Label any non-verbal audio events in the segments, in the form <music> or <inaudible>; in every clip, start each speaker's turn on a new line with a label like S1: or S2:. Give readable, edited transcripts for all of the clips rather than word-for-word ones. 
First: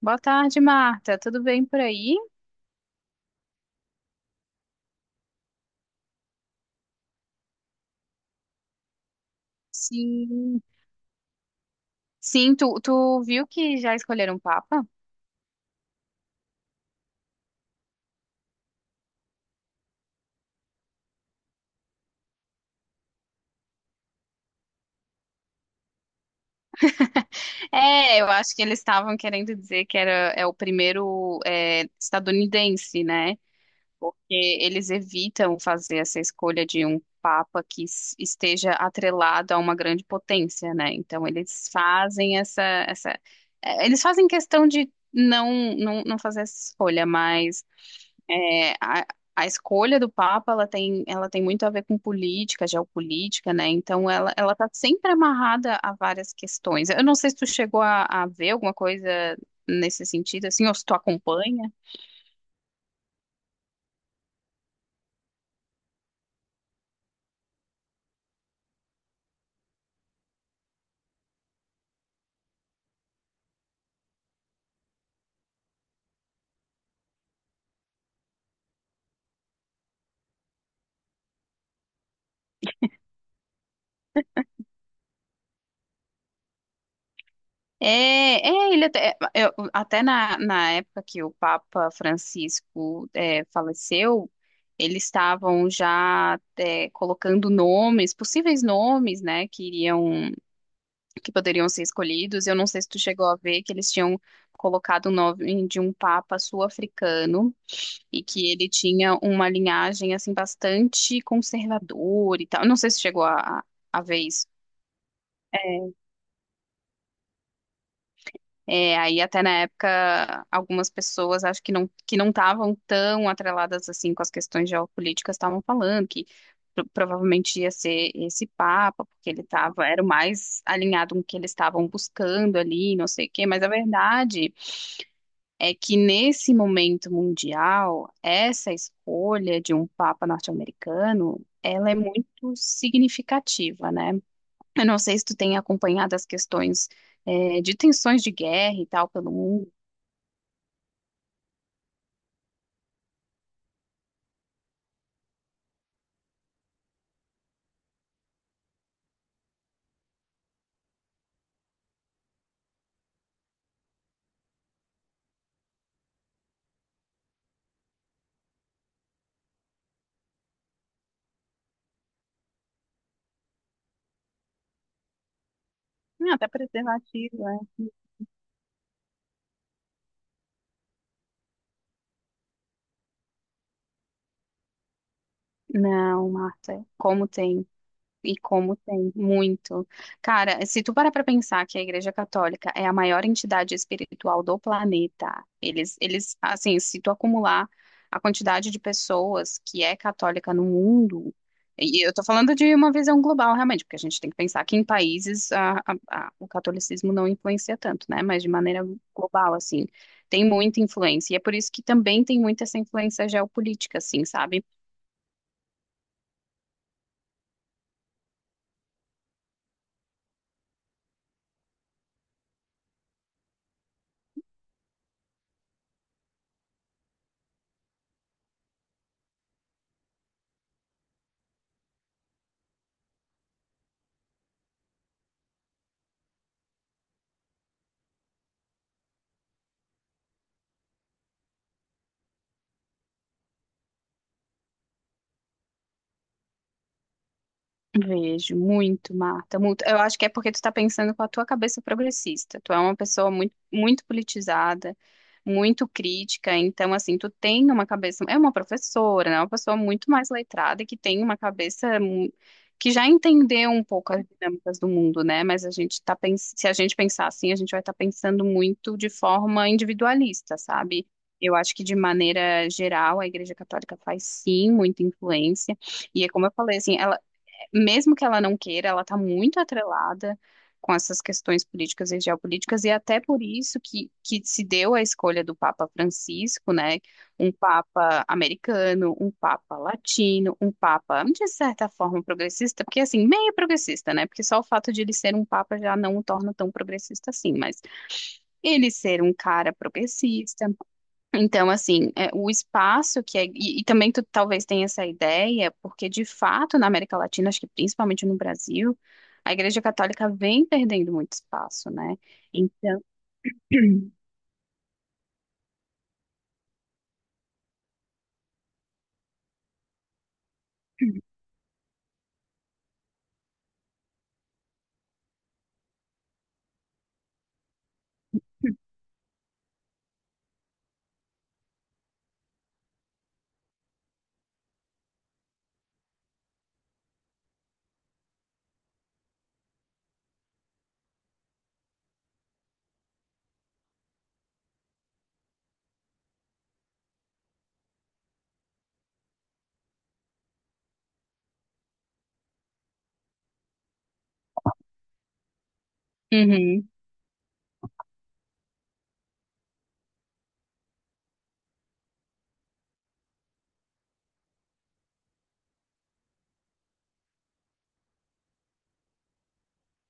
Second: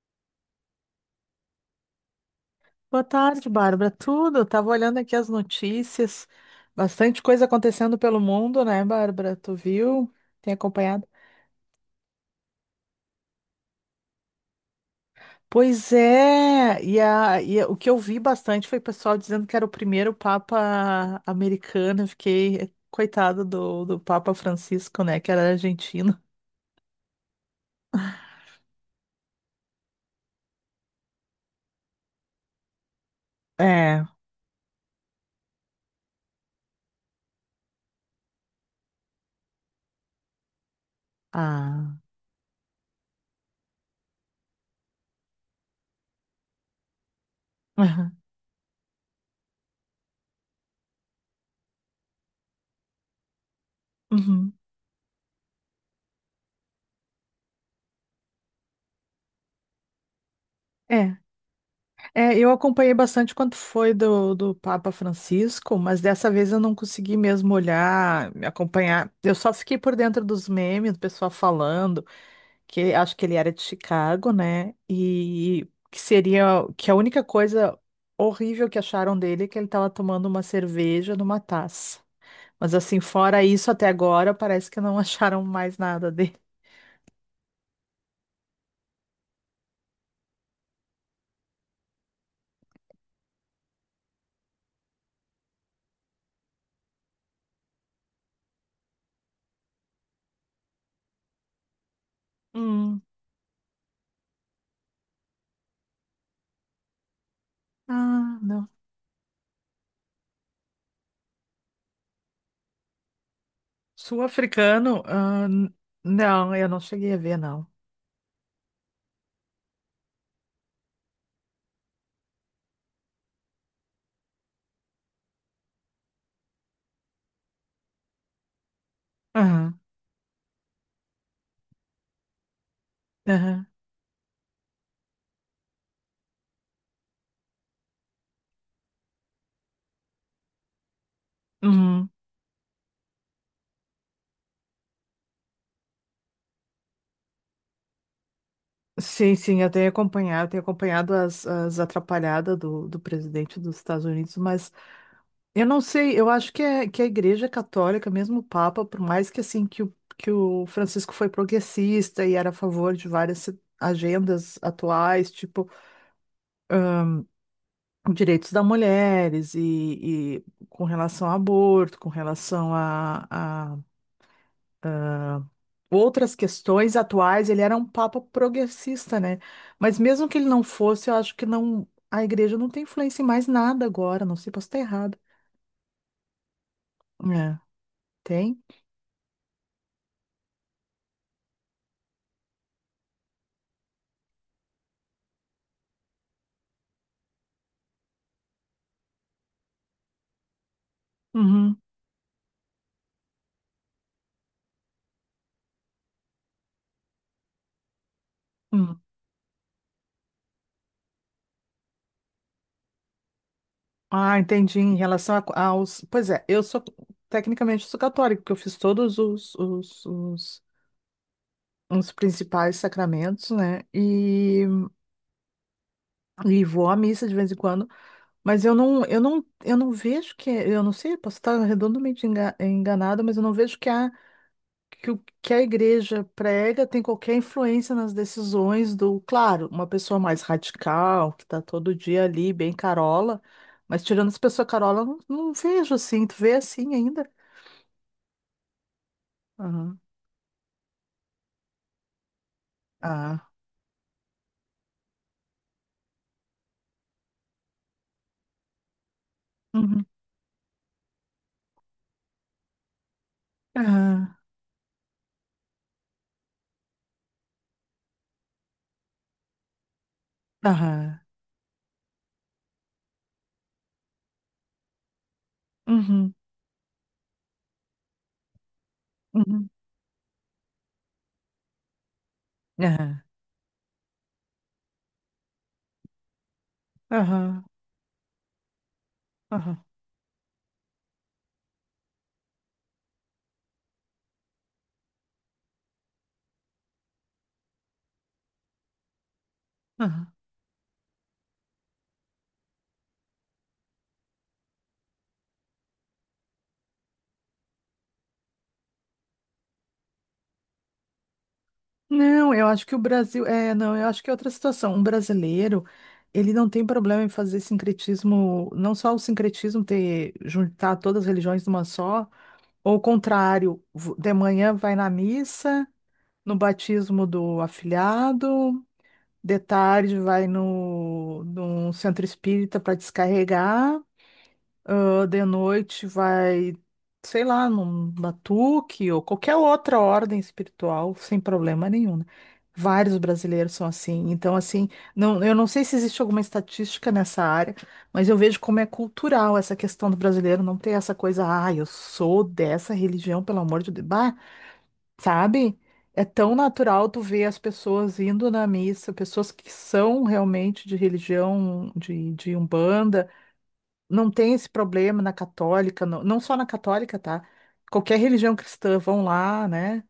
S1: Boa tarde, Marta. Tudo bem por aí?
S2: Boa tarde, Bárbara. Tudo? Tava olhando aqui as notícias. Bastante coisa acontecendo pelo mundo, né, Bárbara? Tu viu? Tem
S1: Sim.
S2: acompanhado?
S1: Sim, tu viu que já escolheram o Papa?
S2: Pois é. E o que eu vi bastante foi o pessoal dizendo que era o primeiro Papa americano. Eu Fiquei coitado do Papa Francisco, né, que era argentino.
S1: É, eu acho que eles estavam querendo dizer que era o primeiro estadunidense, né?
S2: É.
S1: Porque eles evitam fazer essa escolha de um papa que esteja atrelado a uma grande potência, né? Então eles
S2: Ah.
S1: fazem essa, eles fazem questão de não fazer essa escolha, mas
S2: <laughs>
S1: é, a, a escolha do Papa, ela tem muito a ver com política, geopolítica, né? Então,
S2: Aham. Uhum.
S1: ela tá sempre amarrada a várias questões. Eu não sei se tu chegou a ver alguma coisa nesse sentido, assim, ou se tu
S2: É.
S1: acompanha.
S2: É, eu acompanhei bastante quanto foi do Papa Francisco, mas dessa vez eu não consegui mesmo olhar, me acompanhar. Eu só fiquei por dentro dos memes, do pessoal falando que acho que ele era de Chicago, né? E que seria que a única coisa horrível que acharam dele é que ele estava tomando uma cerveja numa taça. Mas assim, fora isso, até agora parece que não <laughs> acharam mais nada dele.
S1: É, é, ele até, é, eu- até na época que o Papa Francisco faleceu, eles estavam já colocando nomes, possíveis nomes, né, que iriam, que poderiam ser escolhidos. Eu não sei se tu
S2: Hum.
S1: chegou a ver que eles tinham colocado o nome de um Papa sul-africano e
S2: Ah,
S1: que
S2: não.
S1: ele tinha uma linhagem assim bastante conservadora e tal. Eu não sei se tu chegou a ver isso.
S2: Sul-africano? Não, eu não cheguei a ver, não.
S1: É, aí até na época, algumas pessoas acho que não estavam tão atreladas assim com as questões geopolíticas estavam falando que provavelmente ia ser esse papa, porque ele
S2: Aham.
S1: estava era o mais alinhado com o que eles estavam buscando ali, não sei o quê, mas
S2: Aham.
S1: a verdade é que nesse momento mundial, essa escolha de um papa norte-americano, ela é
S2: Uhum.
S1: muito significativa, né? Eu não sei se tu tem acompanhado as questões de tensões de guerra e tal pelo
S2: Sim, sim, eu
S1: mundo.
S2: tenho acompanhado as, as atrapalhadas do presidente dos Estados Unidos, mas eu não sei, eu acho que, é, que a Igreja Católica, mesmo o Papa, por mais que assim que o Francisco foi progressista e era a favor de várias agendas atuais, tipo direitos das mulheres e com relação ao aborto, com relação a, outras
S1: Ah, até
S2: questões
S1: preservativo,
S2: atuais,
S1: né?
S2: ele era um papa progressista, né? Mas mesmo que ele não fosse, eu acho que não, a igreja não tem influência em mais nada agora, não sei, posso estar errado.
S1: Não, Marta, como
S2: É,
S1: tem. E
S2: tem?
S1: como tem, muito. Cara, se tu parar pra pensar que a Igreja Católica é a maior entidade espiritual do planeta, assim, se tu acumular a quantidade de pessoas que é católica no mundo,
S2: Uhum,
S1: e eu tô falando de uma visão global, realmente, porque a gente tem que pensar que em países o catolicismo não influencia tanto, né? Mas de maneira
S2: uhum.
S1: global, assim, tem muita influência. E é por isso que também tem muita essa influência geopolítica, assim,
S2: Ah,
S1: sabe?
S2: entendi, em relação aos... Pois é, eu sou, tecnicamente, eu sou católico porque eu fiz todos os principais sacramentos, né? E vou à missa de vez em quando, mas eu não vejo que, eu não sei, posso estar redondamente enganada, mas eu não vejo que há que o que a igreja prega tem qualquer influência nas decisões do, claro, uma pessoa mais radical, que está todo dia ali, bem carola, mas tirando as pessoas carola, eu não vejo assim, tu vê assim ainda?
S1: Vejo muito, Marta, muito. Eu
S2: Aham.
S1: acho que é porque tu tá pensando com a tua cabeça progressista. Tu é uma pessoa
S2: Ah.
S1: muito politizada, muito crítica, então assim, tu tem uma cabeça, é uma professora, né? Uma pessoa
S2: Uhum.
S1: muito mais letrada e que tem uma cabeça que já entendeu um pouco as
S2: Aham.
S1: dinâmicas do mundo, né? Mas a gente tá se a gente pensar assim, a gente vai estar pensando muito de forma individualista, sabe?
S2: Aham.
S1: Eu acho que de maneira geral a Igreja Católica faz sim muita influência. E é
S2: Uhum.
S1: como eu falei, assim, ela mesmo que ela não queira, ela está muito
S2: Uhum.
S1: atrelada com essas questões políticas e geopolíticas, e até
S2: Aham.
S1: por isso que se deu a escolha do Papa Francisco, né? Um
S2: Aham.
S1: Papa americano, um Papa
S2: Aham.
S1: latino, um Papa, de certa forma, progressista, porque assim, meio progressista, né? Porque só o fato de ele ser um Papa já não o torna tão progressista assim, mas ele ser um cara
S2: Aham.
S1: progressista, então, assim, é, o espaço que é. E também tu talvez tenha essa ideia, porque de fato na América Latina, acho que principalmente no Brasil, a Igreja Católica vem perdendo muito espaço, né?
S2: Não, eu acho que o
S1: Então.
S2: Brasil. É, não, eu
S1: <clears throat>
S2: acho que é outra situação. Um brasileiro, ele não tem problema em fazer sincretismo, não só o sincretismo ter, juntar todas as religiões numa só, ou o contrário, de manhã vai na missa, no batismo do afilhado, de tarde vai no, num centro espírita para descarregar. Ah, de noite vai, sei lá, num batuque ou qualquer outra ordem espiritual, sem problema nenhum, né? Vários brasileiros são assim. Então, assim, não, eu não sei se existe alguma estatística nessa área, mas eu vejo como é cultural essa questão do brasileiro não ter essa coisa, ah, eu sou dessa religião, pelo amor de Deus. Bah, sabe? É tão
S1: Uhum,
S2: natural tu ver as pessoas indo na missa, pessoas que são realmente de religião, de Umbanda. Não tem esse problema na católica, não só na católica, tá? Qualquer religião cristã vão lá, né?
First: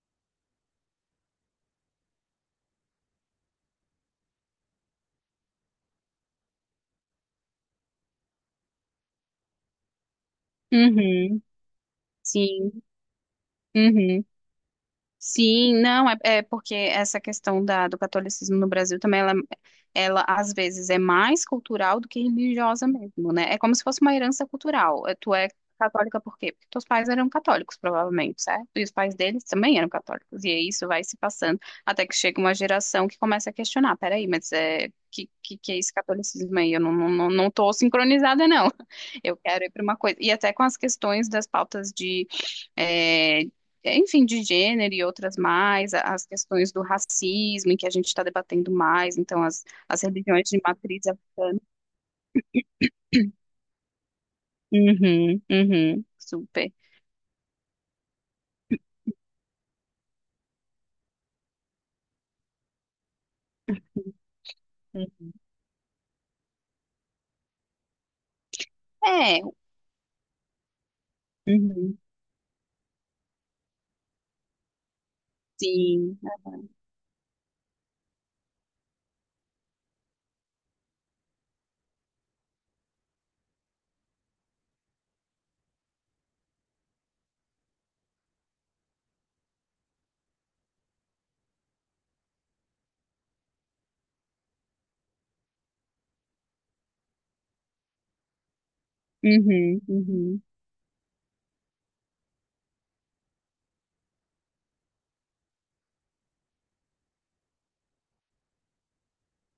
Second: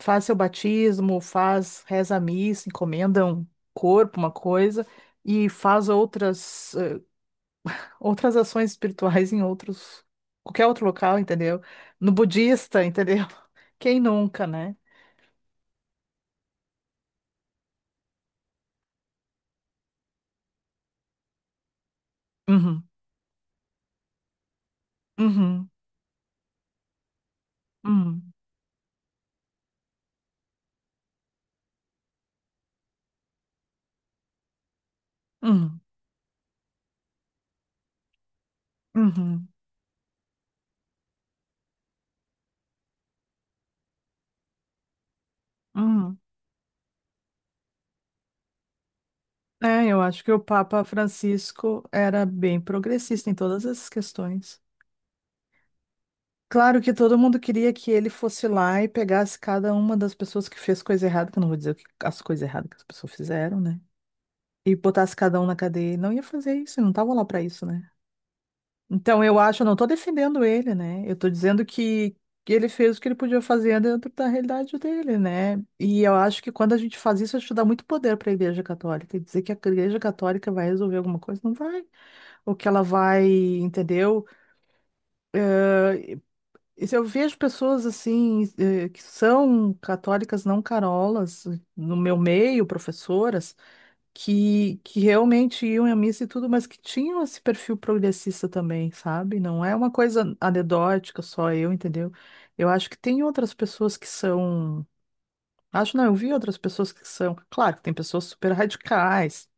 S2: Faz seu batismo, faz, reza a missa, encomenda um corpo, uma coisa, e faz outras, outras ações espirituais <laughs> em outros, qualquer outro local,
S1: uhum,
S2: entendeu? No
S1: sim,
S2: budista, entendeu? <laughs> Quem
S1: uhum.
S2: nunca, né?
S1: Sim, não, é porque essa questão do catolicismo no Brasil também, ela às vezes é mais cultural do que
S2: Uhum,
S1: religiosa mesmo, né? É como se fosse uma herança cultural. É, tu é
S2: uhum,
S1: católica por quê? Porque teus pais eram católicos,
S2: uhum,
S1: provavelmente, certo? E os pais deles também eram católicos. E aí isso vai se passando até que chega uma geração que começa a questionar, peraí, que é
S2: uhum,
S1: esse catolicismo aí? Eu não tô sincronizada, não. <laughs> Eu
S2: uhum,
S1: quero ir para uma coisa. E até com as questões das pautas de eh, enfim, de gênero e outras mais,
S2: uhum.
S1: as questões do racismo, em que a gente está debatendo mais, então
S2: É, eu
S1: as
S2: acho que o
S1: religiões de
S2: Papa
S1: matriz africana.
S2: Francisco era bem progressista em todas essas questões.
S1: Uhum, uhum, super.
S2: Claro que todo mundo queria que ele fosse lá e pegasse cada uma das pessoas que fez coisa errada, que eu não vou dizer as coisas erradas que as pessoas fizeram, né? E botasse
S1: Uhum.
S2: cada um na cadeia. Ele não ia fazer isso, ele não tava lá pra isso, né? Então eu
S1: É,
S2: acho, eu não tô defendendo ele, né? Eu tô dizendo
S1: uhum,
S2: que ele fez o que ele podia fazer dentro da realidade dele, né? E eu
S1: sim.
S2: acho que quando a gente faz isso, a gente dá muito poder para a Igreja Católica. E dizer que a Igreja Católica vai resolver alguma coisa, não vai. Ou que ela vai, entendeu? E se Eu vejo pessoas assim, que são católicas não carolas, no meu meio, professoras, que realmente iam à missa e tudo, mas que tinham esse perfil progressista também, sabe? Não é
S1: Uhum,
S2: uma coisa
S1: uhum.
S2: anedótica, só eu, entendeu? Eu acho que tem outras pessoas que são. Acho não, eu vi outras pessoas que são. Claro que tem pessoas super radicais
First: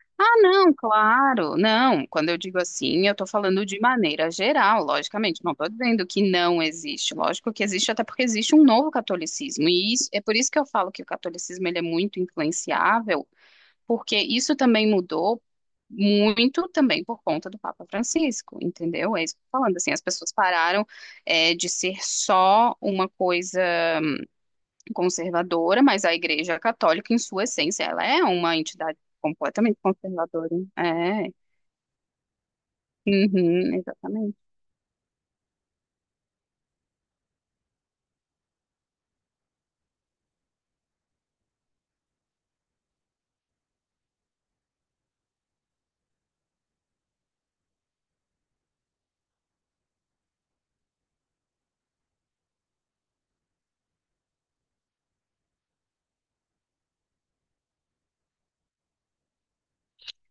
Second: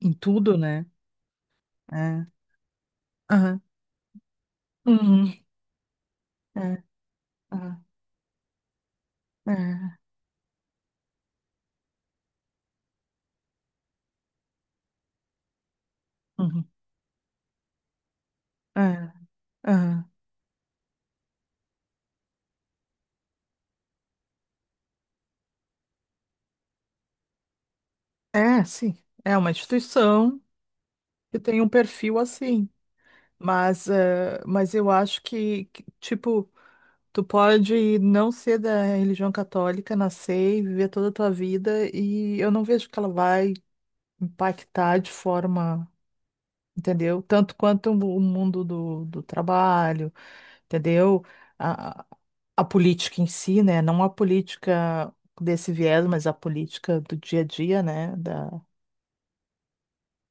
S2: em
S1: Ah,
S2: tudo,
S1: não,
S2: né?
S1: claro, não.
S2: É.
S1: Quando eu digo assim, eu estou
S2: Aham.
S1: falando de maneira geral,
S2: Uhum.
S1: logicamente. Não estou dizendo que não
S2: É.
S1: existe. Lógico que
S2: Aham.
S1: existe, até porque existe um novo catolicismo. E
S2: É.
S1: isso- é por isso que eu falo que o catolicismo ele é muito influenciável porque isso também mudou
S2: Uhum.
S1: muito também por conta do Papa Francisco,
S2: É.
S1: entendeu? É isso que eu tô falando, assim, as
S2: Aham.
S1: pessoas pararam de ser só uma coisa conservadora, mas a Igreja Católica, em sua essência, ela é uma
S2: É, sim,
S1: entidade
S2: é uma
S1: completamente
S2: instituição
S1: conservadora. Né? É,
S2: que tem um perfil assim,
S1: uhum,
S2: mas,
S1: exatamente.
S2: mas eu acho que, tipo, tu pode não ser da religião católica, nascer e viver toda a tua vida, e eu não vejo que ela vai impactar de forma, entendeu? Tanto quanto o mundo do trabalho, entendeu? A, a política em si, né? Não a política desse viés, mas a política do dia a dia, né? Da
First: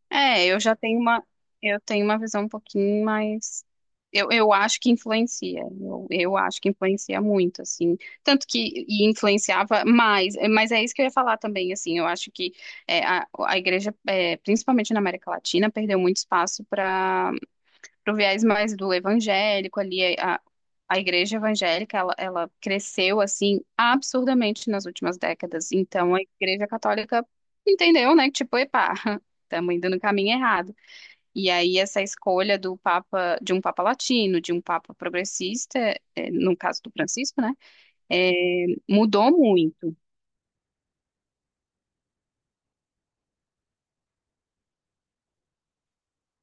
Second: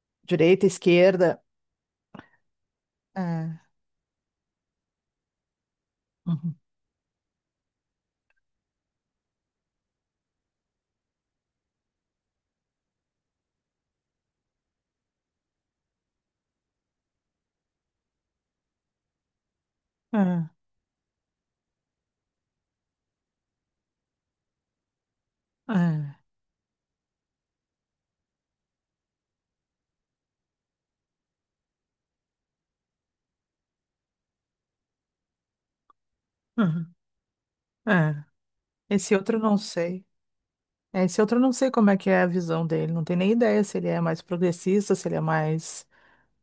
S1: É, eu
S2: direita,
S1: já tenho uma,
S2: esquerda.
S1: eu tenho uma visão um pouquinho mais. Eu acho que influencia. Eu
S2: Uhum.
S1: acho que influencia muito, assim. Tanto que e influenciava mais. Mas é isso que eu ia falar também, assim. Eu acho que a igreja, principalmente na América Latina, perdeu muito espaço pro viés mais do evangélico ali,
S2: É,
S1: a igreja evangélica, ela cresceu, assim, absurdamente nas últimas décadas.
S2: é,
S1: Então, a igreja católica entendeu, né, que tipo, epá, <laughs> estamos indo no caminho errado. E aí, essa escolha do papa, de um papa latino, de um papa progressista, no caso
S2: uhum,
S1: do Francisco, né,
S2: é.
S1: eh,
S2: Esse
S1: mudou
S2: outro eu não
S1: muito.
S2: sei. Esse outro eu não sei como é que é a visão dele. Não tenho nem ideia se ele é mais progressista, se ele é mais.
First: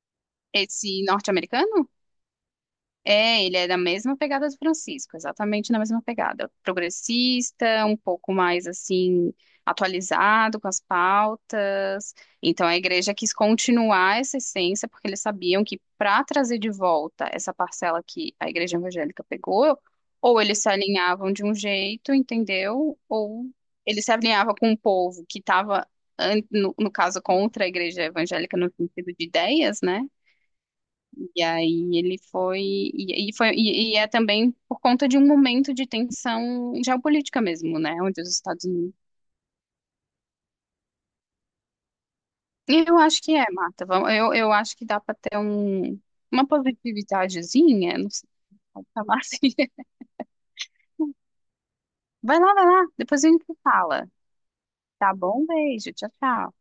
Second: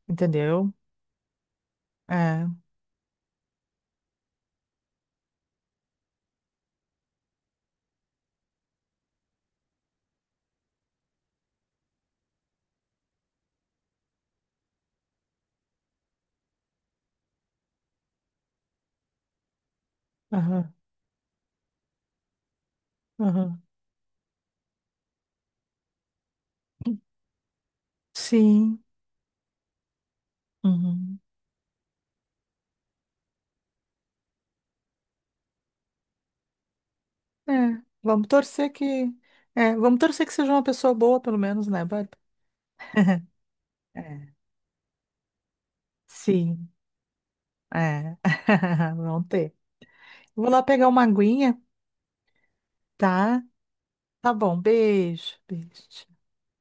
S2: Entendeu?
S1: Esse norte-americano?
S2: É.
S1: É, ele é da mesma pegada do Francisco, exatamente na mesma pegada. Progressista, um pouco mais assim, atualizado com as pautas. Então a igreja quis continuar essa essência, porque eles sabiam que para trazer de volta essa parcela que a igreja evangélica pegou, ou eles
S2: Aham,
S1: se alinhavam de um jeito, entendeu? Ou
S2: aham.
S1: eles se alinhavam com o povo que estava, no caso, contra a igreja evangélica no
S2: Sim.
S1: sentido de ideias, né?
S2: Uhum.
S1: E aí ele foi e é também por conta de um momento de tensão geopolítica mesmo,
S2: É.
S1: né, onde
S2: Vamos
S1: os Estados
S2: torcer
S1: Unidos.
S2: que. É, vamos torcer que seja uma pessoa boa, pelo menos, né, Bárbara?
S1: E eu acho que é, Marta. Vamos-
S2: É.
S1: eu acho que dá para ter um, uma
S2: Sim.
S1: positividadezinha, não
S2: É.
S1: sei como
S2: <laughs>
S1: falar
S2: Vão
S1: assim.
S2: ter.
S1: <laughs>
S2: Vou lá pegar uma aguinha,
S1: Vai lá, depois a
S2: tá?
S1: gente fala.
S2: Tá bom.
S1: Tá
S2: Beijo.
S1: bom? Beijo, tchau,
S2: Beijo.
S1: tchau.